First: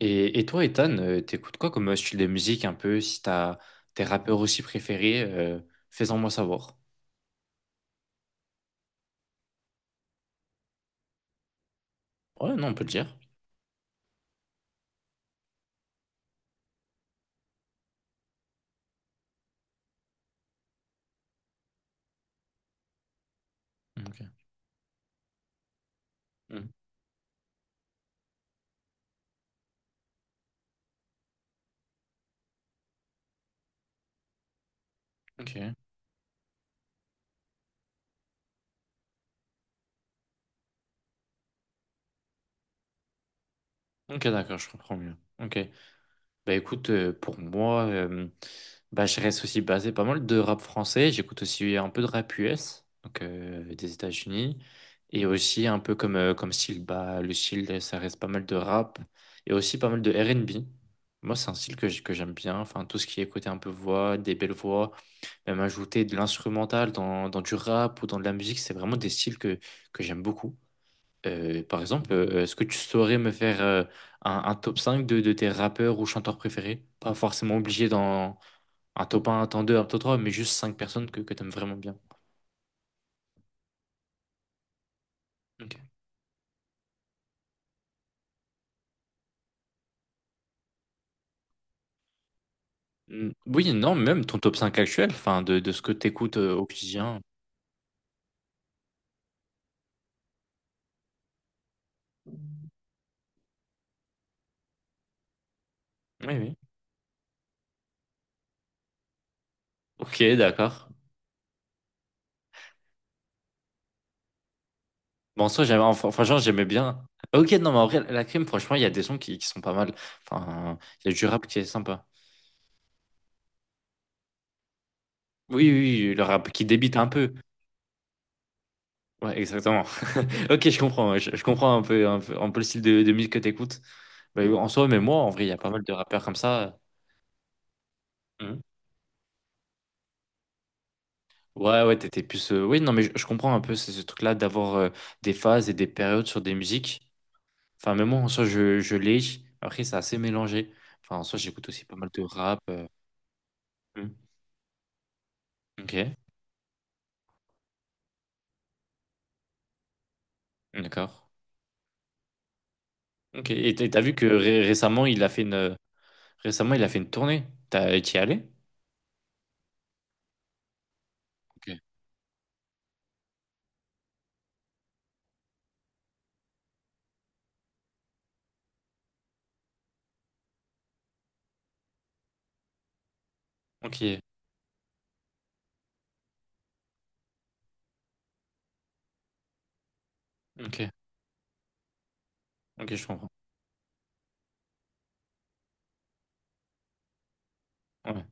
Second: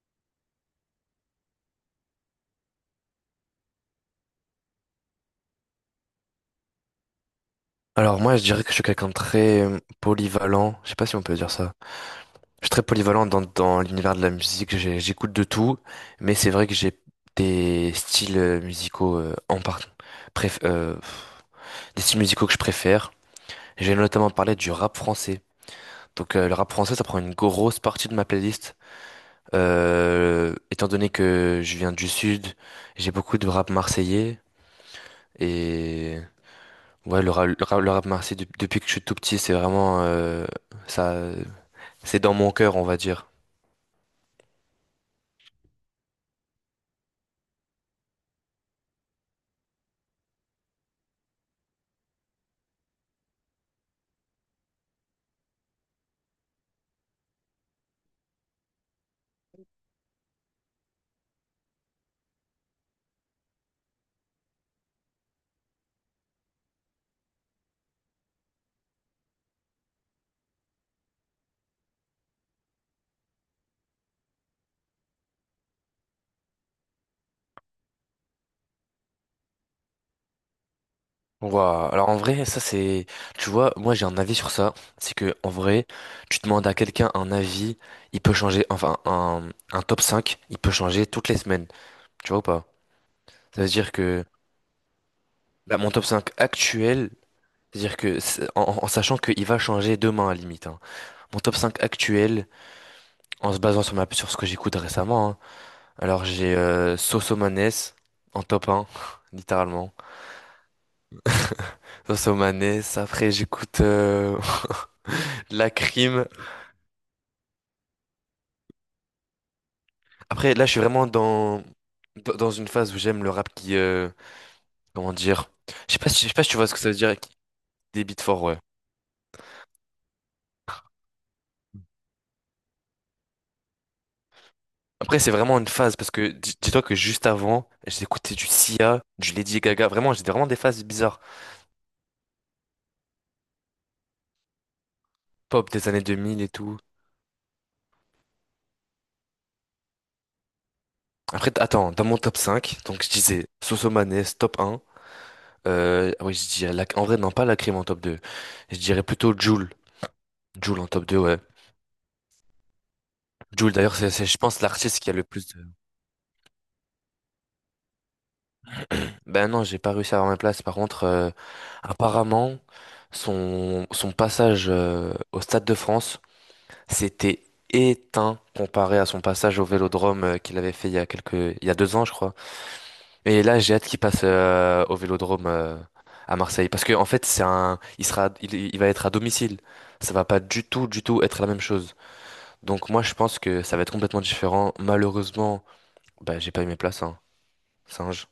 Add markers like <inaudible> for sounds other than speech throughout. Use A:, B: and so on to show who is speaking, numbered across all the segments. A: Et toi, Ethan, t'écoutes quoi comme style de musique un peu? Si t'as tes rappeurs aussi préférés, fais-en moi savoir.
B: Alors moi, je dirais que je suis quelqu'un de très polyvalent. Je sais pas si on peut dire ça.
A: Ouais,
B: Je
A: non,
B: suis
A: on peut
B: très
A: le dire.
B: polyvalent dans l'univers de la musique. J'écoute de tout, mais c'est vrai que j'ai des styles musicaux euh, des styles musicaux que je préfère. J'ai
A: Ok.
B: notamment parlé du rap français. Donc le
A: Mm.
B: rap français, ça prend une grosse partie de ma playlist. Étant donné que je viens du sud, j'ai beaucoup de rap marseillais
A: Ok.
B: et ouais, le rap marseillais depuis que je suis tout petit, c'est vraiment ça. C'est dans mon cœur, on va dire.
A: Ok, d'accord, je comprends mieux. Ok. Bah écoute, pour moi, bah, je reste aussi basé pas mal de rap français. J'écoute aussi un peu de rap US, donc des États-Unis. Et aussi un peu comme, comme style, bah, le style, ça reste pas mal de rap. Et aussi pas mal de R&B. Moi, c'est un style que j'aime bien. Enfin, tout ce qui est côté un peu voix, des belles voix, même ajouter de l'instrumental dans du rap ou dans de la musique, c'est vraiment des styles que j'aime beaucoup. Par exemple, est-ce que tu saurais me faire un top 5 de tes rappeurs ou chanteurs préférés? Pas forcément obligé dans un top 2, un top 3, mais juste 5 personnes que tu aimes vraiment
B: Ouah!
A: bien.
B: Alors en vrai, tu vois, moi j'ai un avis sur ça. C'est que en
A: Ok.
B: vrai, tu demandes à quelqu'un un avis, il peut changer. Enfin, un top cinq, il peut changer toutes les semaines. Tu vois ou pas?
A: Mm,
B: Ça veut
A: oui,
B: dire
A: non,
B: que
A: même ton top 5 actuel, enfin, de
B: là,
A: ce
B: mon
A: que
B: top
A: tu
B: 5
A: écoutes au
B: actuel,
A: quotidien.
B: c'est-à-dire que en sachant qu'il va changer demain à la limite, hein. Mon top 5 actuel, en se basant sur ce que j'écoute récemment, hein. Alors
A: Oui,
B: j'ai
A: oui.
B: Soso Maness en top un <laughs> littéralement.
A: Ok, d'accord.
B: Soso Maness. Après j'écoute,
A: Bon,
B: <laughs>
A: ça,
B: La
A: j'aimais, enfin,
B: crime.
A: franchement, j'aimais bien. Ok, non, mais en vrai, la crime, franchement, il y a des sons qui sont pas mal.
B: Après, là, je
A: Enfin,
B: suis vraiment
A: il y a du rap qui
B: dans,
A: est sympa.
B: dans dans une phase où j'aime le rap qui, comment dire,
A: Oui,
B: je sais
A: oui,
B: pas
A: oui, le
B: si, je sais pas
A: rap
B: si tu
A: qui
B: vois ce que ça veut
A: débite un
B: dire,
A: peu.
B: des beats forts, ouais.
A: Ouais, exactement. Ok, je comprends. Ouais, je comprends un peu, un peu, un peu le style de musique que t'écoutes. Bah, en soi, même moi,
B: Après,
A: en
B: c'est
A: vrai, il y a
B: vraiment une
A: pas mal de
B: phase parce
A: rappeurs
B: que
A: comme ça.
B: dis-toi que juste avant, j'écoutais du
A: Mhm.
B: Sia, du Lady Gaga, vraiment, j'étais vraiment des phases bizarres.
A: Ouais, ouais, t'étais plus. Oui, non, mais je comprends un peu ce truc-là d'avoir des phases
B: Pop
A: et des
B: des années
A: périodes sur
B: 2000 et
A: des
B: tout.
A: musiques. Enfin, même moi, en soi, je l'ai. Après, c'est assez mélangé. Enfin, en soi,
B: Après,
A: j'écoute aussi
B: attends,
A: pas
B: dans
A: mal
B: mon
A: de
B: top
A: rap.
B: cinq, donc je disais
A: Mhm.
B: Sosomanes, top un.
A: Ok,
B: Oui, je dirais, en vrai, non, pas la crime en top deux. Je dirais plutôt Jul. Jul en top
A: d'accord.
B: deux, ouais.
A: Ok,
B: Jul,
A: et t'as
B: d'ailleurs,
A: t'as
B: c'est,
A: vu que
B: c'est, je pense, l'artiste
A: récemment,
B: qui a
A: il
B: le
A: a fait
B: plus de...
A: une, récemment, il a fait une tournée. T'as, t'y es allé?
B: Ben non, j'ai pas réussi à avoir ma place. Par contre,
A: Ok,
B: apparemment, son passage au Stade de France, c'était éteint comparé à son passage au Vélodrome qu'il avait fait il y a 2 ans, je crois. Et là, j'ai hâte qu'il
A: ok,
B: passe au Vélodrome à Marseille, parce que en fait, c'est un, il sera, il va être à domicile. Ça va pas du
A: ok,
B: tout, du tout être la même chose. Donc
A: ok,
B: moi,
A: je
B: je
A: comprends.
B: pense que ça va être complètement différent. Malheureusement, ben j'ai pas eu mes places, hein.
A: Ouais.
B: Singe.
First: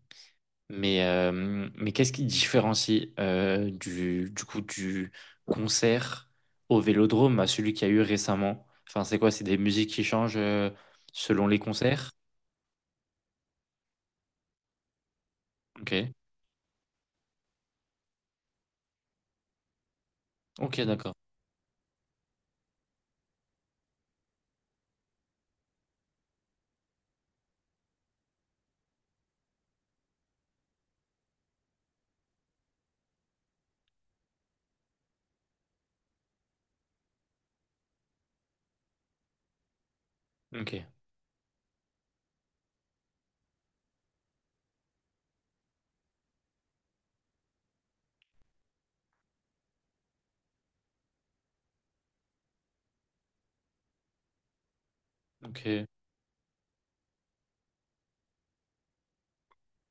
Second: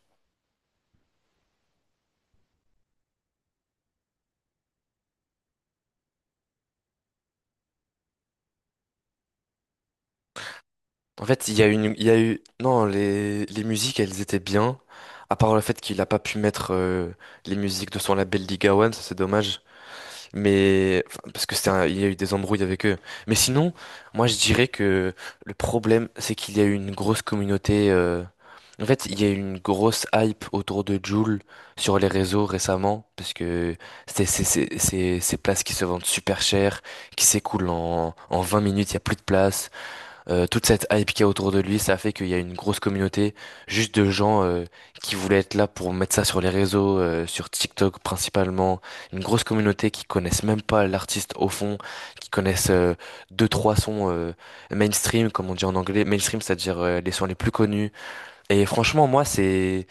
A: Mais qu'est-ce qui différencie du coup du concert au Vélodrome à celui qu'il y a eu récemment? Enfin, c'est quoi? C'est des musiques qui changent
B: En
A: selon
B: fait,
A: les
B: il
A: concerts?
B: y a eu, non, les musiques, elles étaient bien. À part le fait qu'il a
A: Ok.
B: pas pu mettre les musiques de son label Liga One, ça c'est dommage.
A: Ok,
B: Mais
A: d'accord.
B: enfin, parce que il y a eu des embrouilles avec eux. Mais sinon, moi je dirais que le problème, c'est qu'il y a eu une grosse communauté. En fait, il y a eu une grosse hype autour de Jul sur les réseaux récemment, parce que ces places qui se vendent super cher, qui s'écoulent en, 20 minutes, il y a plus de place. Toute
A: Ok.
B: cette hype qu'il y a autour de lui, ça a fait qu'il y a une grosse communauté juste de gens qui voulaient être là pour mettre ça sur les réseaux, sur TikTok principalement. Une grosse communauté qui connaissent même pas l'artiste au fond, qui connaissent deux, trois sons mainstream, comme on dit en
A: Ok.
B: anglais. Mainstream, c'est-à-dire les sons les plus connus. Et franchement, moi, c'est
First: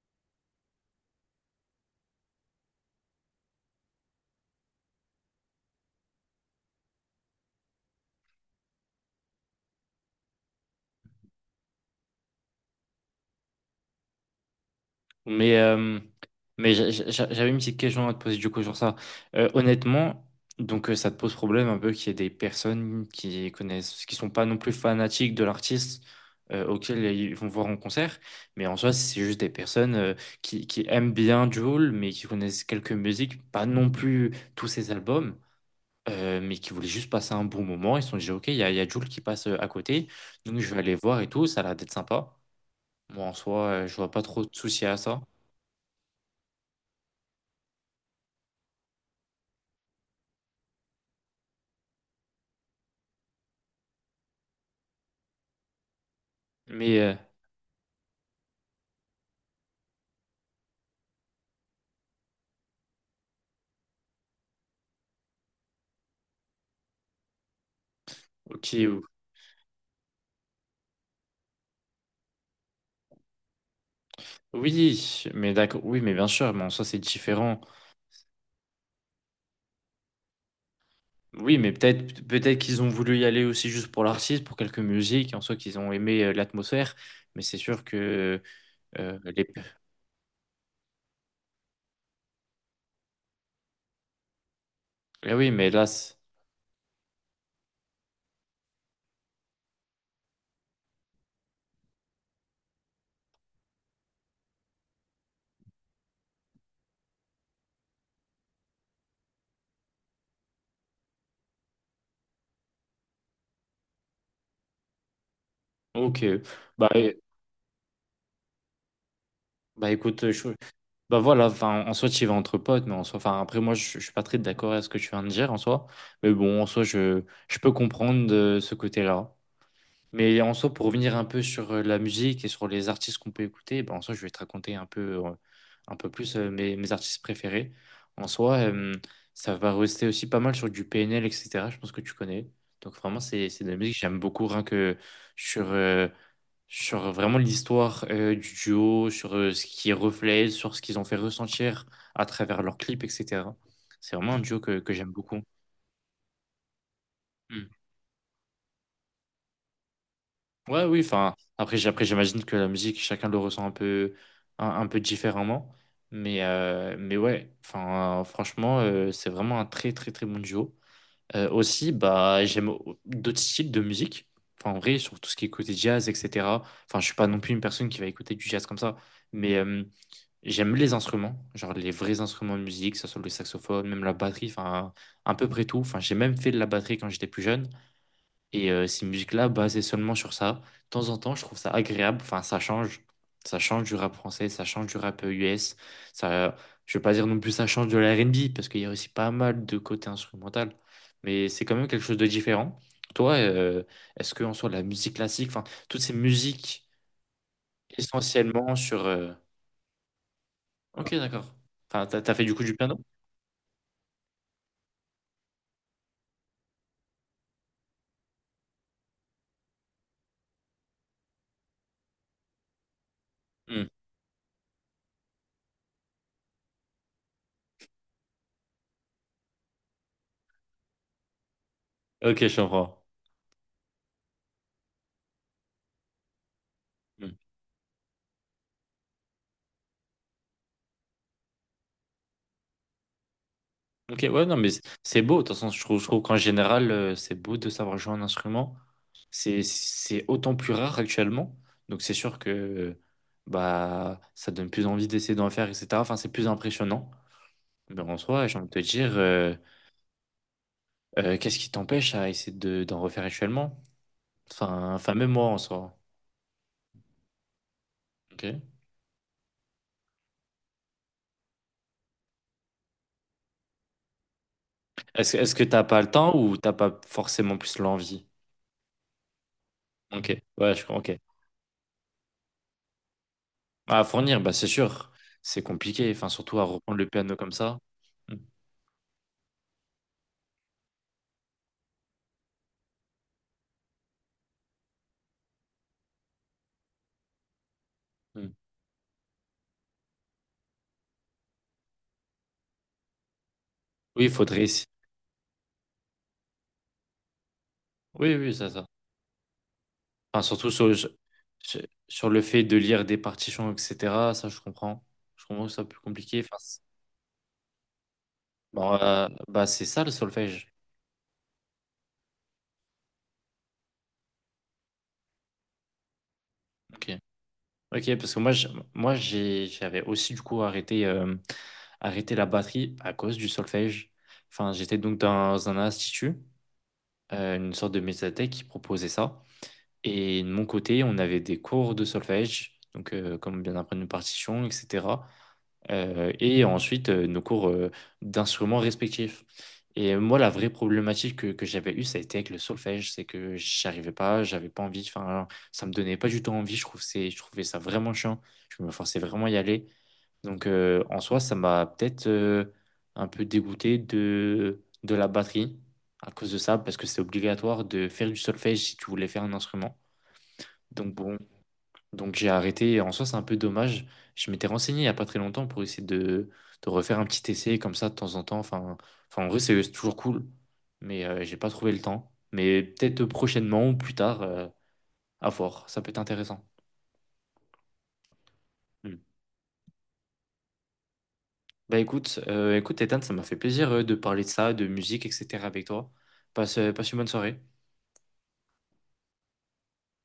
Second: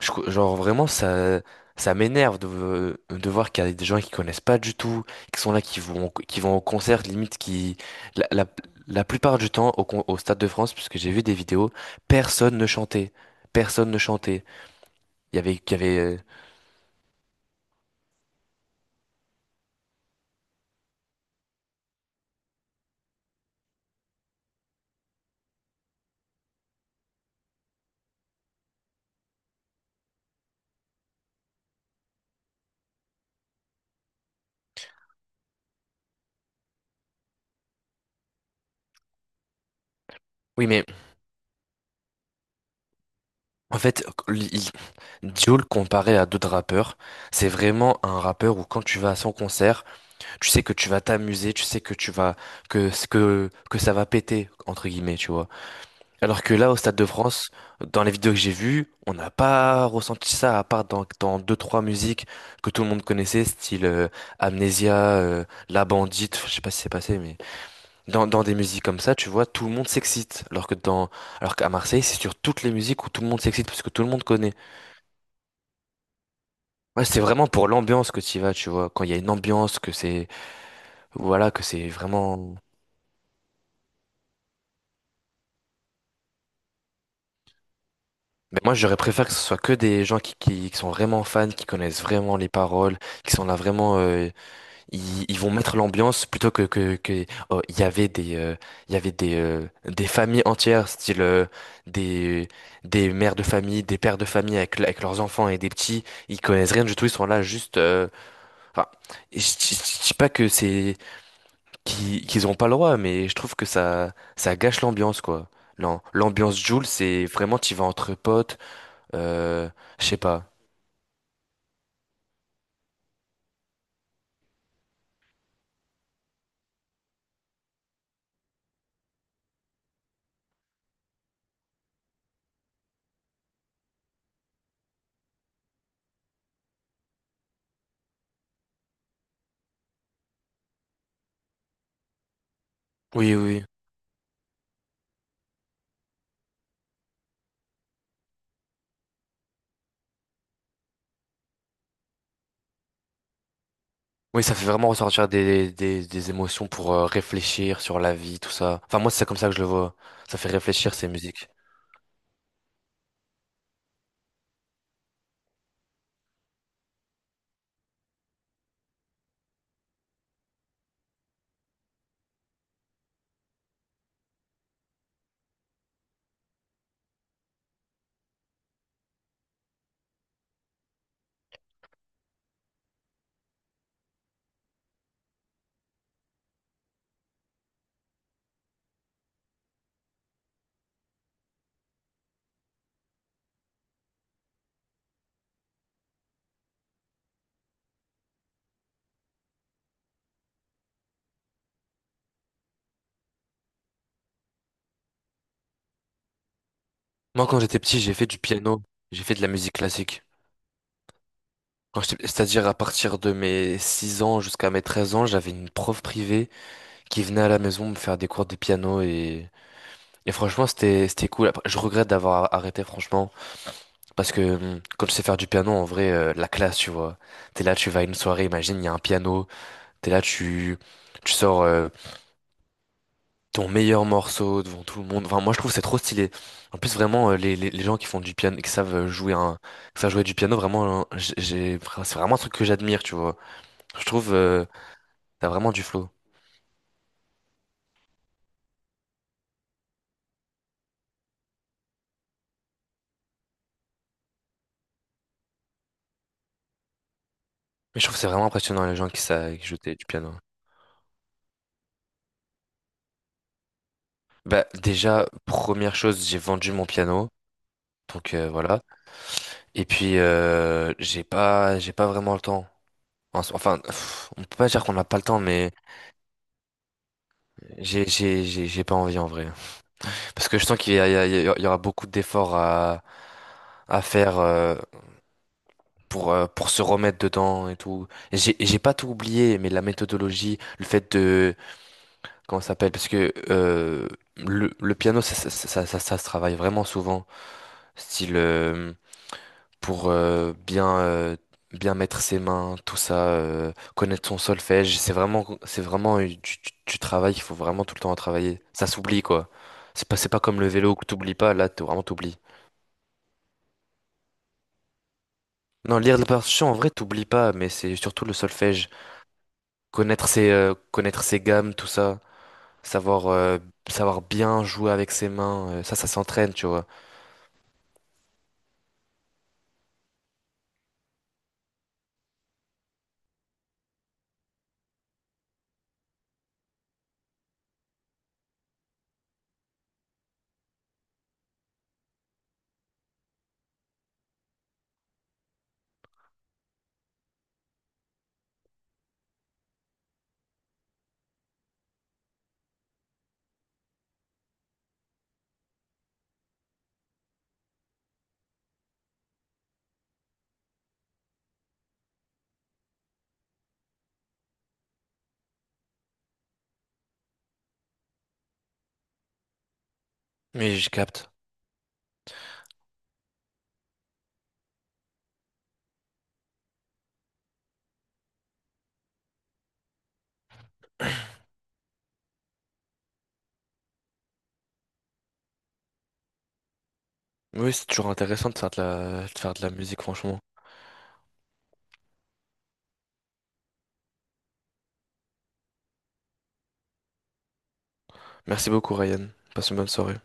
B: je co- genre vraiment ça m'énerve de voir qu'il y a des gens qui connaissent pas du tout, qui sont là, qui vont au concert, limite la, la, la plupart du temps au Stade de France, puisque j'ai vu des vidéos, personne ne chantait, personne ne chantait. Il y avait
A: Mais,
B: il y avait
A: euh,
B: euh,
A: mais j'avais une petite question à te poser du coup sur ça. Honnêtement, donc ça te pose problème un peu qu'il y ait des personnes qui connaissent, qui sont pas non plus fanatiques de l'artiste auquel ils vont voir en concert, mais en soi c'est juste des personnes qui aiment bien Jul, mais qui connaissent quelques musiques, pas non plus tous ses albums. Mais qui voulaient juste passer un bon moment, ils se sont dit ok, il y a Jul qui passe à côté, donc
B: Oui
A: je vais
B: mais
A: aller voir et tout, ça a l'air d'être sympa. Moi en soi,
B: en
A: je
B: fait,
A: vois pas trop de
B: il- il-
A: soucis à ça.
B: Jul comparé à d'autres rappeurs, c'est vraiment un rappeur où quand tu vas à son concert, tu sais que tu vas t'amuser, tu sais que tu vas que ça va péter, entre guillemets, tu vois. Alors que là, au Stade
A: Mais,
B: de
A: euh,
B: France, dans les vidéos que j'ai vues, on n'a pas ressenti ça, à part dans, deux, trois musiques que tout le monde connaissait, style Amnesia, La Bandite, je sais pas si c'est passé, mais dans des
A: Ok,
B: musiques comme ça, tu vois, tout le monde s'excite. Alors qu'à Marseille, c'est sur toutes les musiques où tout le monde s'excite, parce que tout le monde connaît.
A: oui, mais d'accord, oui, mais bien sûr, mais en soi c'est
B: Ouais, c'est vraiment
A: différent.
B: pour l'ambiance que tu y vas, tu vois. Quand il y a une ambiance, que c'est, voilà,
A: Oui,
B: que
A: mais
B: c'est
A: peut-être
B: vraiment.
A: peut-être qu'ils ont voulu y aller aussi juste pour l'artiste, pour quelques musiques, en soi qu'ils ont aimé l'atmosphère, mais c'est sûr que
B: Mais moi, j'aurais préféré que ce
A: les...
B: soit que des gens qui sont vraiment fans, qui connaissent vraiment les paroles, qui sont là vraiment. euh, ils,
A: Ah
B: ils
A: oui,
B: vont
A: mais
B: mettre
A: là,
B: l'ambiance plutôt que oh, il y avait des il y avait des familles entières, style des des mères de famille, des pères de famille, avec leurs enfants, et des petits, ils connaissent rien du tout, ils sont là juste, enfin, je je- je dis pas que c'est qu'ils qu'ils ont pas le droit, mais je trouve que ça gâche l'ambiance, quoi.
A: ok,
B: L'ambiance Joule,
A: bah,
B: c'est vraiment tu vas entre potes, euh,
A: bah
B: je sais
A: écoute,
B: pas.
A: bah voilà, enfin, en soi tu y vas entre potes, mais en soi, enfin après moi je suis pas très d'accord à ce que tu viens de dire en soi, mais bon, en soi je peux comprendre ce côté-là. Mais en soi, pour revenir un peu sur la musique et sur les artistes qu'on peut écouter, ben, en soi, je vais te raconter un peu plus mes artistes préférés. En soi, ça va rester aussi pas mal sur du PNL, etc. Je pense que tu connais. Donc vraiment,
B: Oui,
A: c'est
B: oui.
A: de la musique que j'aime beaucoup, rien que sur, euh, sur vraiment l'histoire du duo, sur ce qui reflète, sur ce qu'ils ont fait ressentir à travers leurs clips, etc. C'est vraiment un
B: Oui, ça
A: duo
B: fait
A: que,
B: vraiment
A: que j'aime
B: ressortir
A: beaucoup.
B: des émotions pour
A: Hmm.
B: réfléchir sur la vie, tout ça. Enfin, moi, c'est comme ça que je le vois. Ça fait
A: Ouais,
B: réfléchir,
A: oui,
B: ces
A: enfin,
B: musiques.
A: après, après j'imagine que la musique, chacun le ressent un peu différemment. Mais ouais, enfin, franchement, c'est vraiment un très, très, très bon duo. Aussi, bah, j'aime d'autres styles de musique. Enfin, en vrai, sur tout ce qui est côté jazz, etc. Enfin, je suis pas non plus une personne qui va écouter du jazz comme ça. Mais j'aime les instruments, genre les vrais instruments de musique, que ce soit le saxophone, même la batterie, enfin, à peu près tout. Enfin, j'ai même fait de la batterie quand j'étais plus jeune. Et ces musiques-là, basées seulement sur ça, de temps en temps, je trouve ça agréable. Enfin, ça change. Ça change du rap français, ça change du rap US. Ça, je ne veux pas dire non plus ça change de la R&B, parce qu'il y a aussi pas mal de côté instrumental. Mais c'est quand même quelque chose de différent. Toi, est-ce qu'en soit la musique classique, enfin, toutes ces musiques
B: Moi, quand j'étais petit, j'ai fait du
A: essentiellement
B: piano.
A: sur...
B: J'ai fait de la musique classique.
A: Ok, d'accord. Enfin, t'as, t'as fait du coup
B: C'est-à-dire,
A: du
B: à
A: piano?
B: partir de mes 6 ans jusqu'à mes 13 ans, j'avais une prof privée qui venait à la maison me faire des cours de piano, et franchement, c'était cool. Après, je regrette d'avoir arrêté, franchement.
A: Hmm.
B: Parce que comme tu sais faire du piano, en vrai, la classe, tu vois. T'es là, tu vas à une soirée, imagine, il y a un piano. T'es là, tu sors
A: Ok, je comprends.
B: ton meilleur morceau devant tout le monde. Enfin, moi, je trouve que c'est trop stylé. En plus, vraiment,
A: Hmm.
B: les gens qui font du piano, qui savent qui savent jouer du piano, vraiment, enfin, c'est vraiment un truc que j'admire, tu vois. Je
A: Ok,
B: trouve,
A: ouais, non, mais c'est beau. De
B: t'as
A: toute façon,
B: vraiment
A: je
B: du
A: trouve, je
B: flow.
A: trouve qu'en général, c'est beau de savoir jouer un instrument. C'est autant plus rare actuellement. Donc c'est sûr que bah ça donne plus envie d'essayer d'en faire, etc. Enfin, c'est plus impressionnant.
B: Mais
A: Mais
B: je trouve
A: en
B: que c'est
A: soi,
B: vraiment
A: j'ai envie de te
B: impressionnant, les gens
A: dire,
B: qui jouent du piano.
A: qu'est-ce qui t'empêche à essayer d'en refaire actuellement?
B: Bah,
A: Enfin,
B: déjà,
A: même moi en
B: première
A: soi.
B: chose, j'ai vendu mon piano. Donc
A: Ok.
B: voilà. Et puis j'ai pas vraiment le temps. Enfin, on peut pas dire qu'on n'a pas le
A: Est-ce,
B: temps,
A: est-ce que
B: mais
A: t'as pas le temps ou t'as pas forcément plus
B: j'ai
A: l'envie?
B: j'ai j'ai j'ai pas envie en vrai.
A: Ok.
B: Parce que je
A: Ouais,
B: sens
A: je
B: qu'il
A: crois.
B: y a, il y
A: Ok.
B: a- il y a- il y aura beaucoup d'efforts à
A: À
B: faire,
A: fournir, bah c'est sûr. C'est compliqué. Enfin, surtout à
B: pour se
A: reprendre le
B: remettre
A: piano comme
B: dedans et
A: ça.
B: tout.
A: Mm,
B: Et j'ai pas tout oublié, mais la méthodologie, le fait de, comment ça s'appelle, parce que le piano, ça se travaille vraiment souvent. Style
A: mm.
B: pour bien mettre ses mains, tout ça,
A: Oui,
B: connaître
A: il
B: son
A: faudrait essayer.
B: solfège. C'est vraiment du travail. Il faut vraiment tout le temps à
A: Oui, oui,
B: travailler.
A: ça, ça.
B: Ça s'oublie, quoi. C'est pas
A: Enfin,
B: comme le
A: surtout sur le,
B: vélo, que t'oublies pas. Là, t'es vraiment,
A: sur
B: t'oublies.
A: le fait de lire des partitions, etc. Ça, je comprends. Je comprends que ça soit
B: Non,
A: plus
B: lire les
A: compliqué. Enfin,
B: partitions en vrai t'oublies pas, mais c'est surtout le solfège,
A: bon, bah, c'est ça le
B: connaître ses
A: solfège.
B: euh, connaître ses gammes, tout ça, savoir euh, savoir bien jouer avec ses mains. Ça s'entraîne, tu vois.
A: Ok. Ok, parce que moi, moi, j'avais aussi du coup arrêté, arrêté la batterie à cause du solfège. Enfin, j'étais donc dans un institut, une sorte de médiathèque qui proposait ça. Et de mon côté, on avait des cours de solfège, donc comme bien apprendre une partition, etc. Et ensuite, nos cours d'instruments respectifs. Et moi, la vraie problématique que j'avais eue, ça a été avec le solfège, c'est que j'arrivais pas, j'avais pas envie, enfin, ça me donnait pas du tout envie, je trouvais ça vraiment chiant, je me forçais vraiment à y aller. Donc, en soi, ça m'a peut-être un peu dégoûté de la batterie à cause de ça, parce que c'est obligatoire de faire du solfège si tu voulais faire un instrument.
B: Mais je
A: Donc
B: capte.
A: bon, donc j'ai arrêté. Et en soi, c'est un peu dommage. Je m'étais renseigné il n'y a pas très longtemps pour essayer de refaire un petit essai comme ça de temps en temps. Enfin en vrai, c'est toujours cool. Mais j'ai pas trouvé le temps. Mais peut-être prochainement ou plus tard, à voir. Ça peut être intéressant.
B: Oui, c'est toujours intéressant de faire de
A: Hmm.
B: la de faire de la musique, franchement.
A: Bah écoute, Ethan, ça m'a fait plaisir de parler de ça, de musique, etc. avec toi. Passe une bonne soirée.
B: Merci beaucoup, Ryan. Passe une bonne soirée.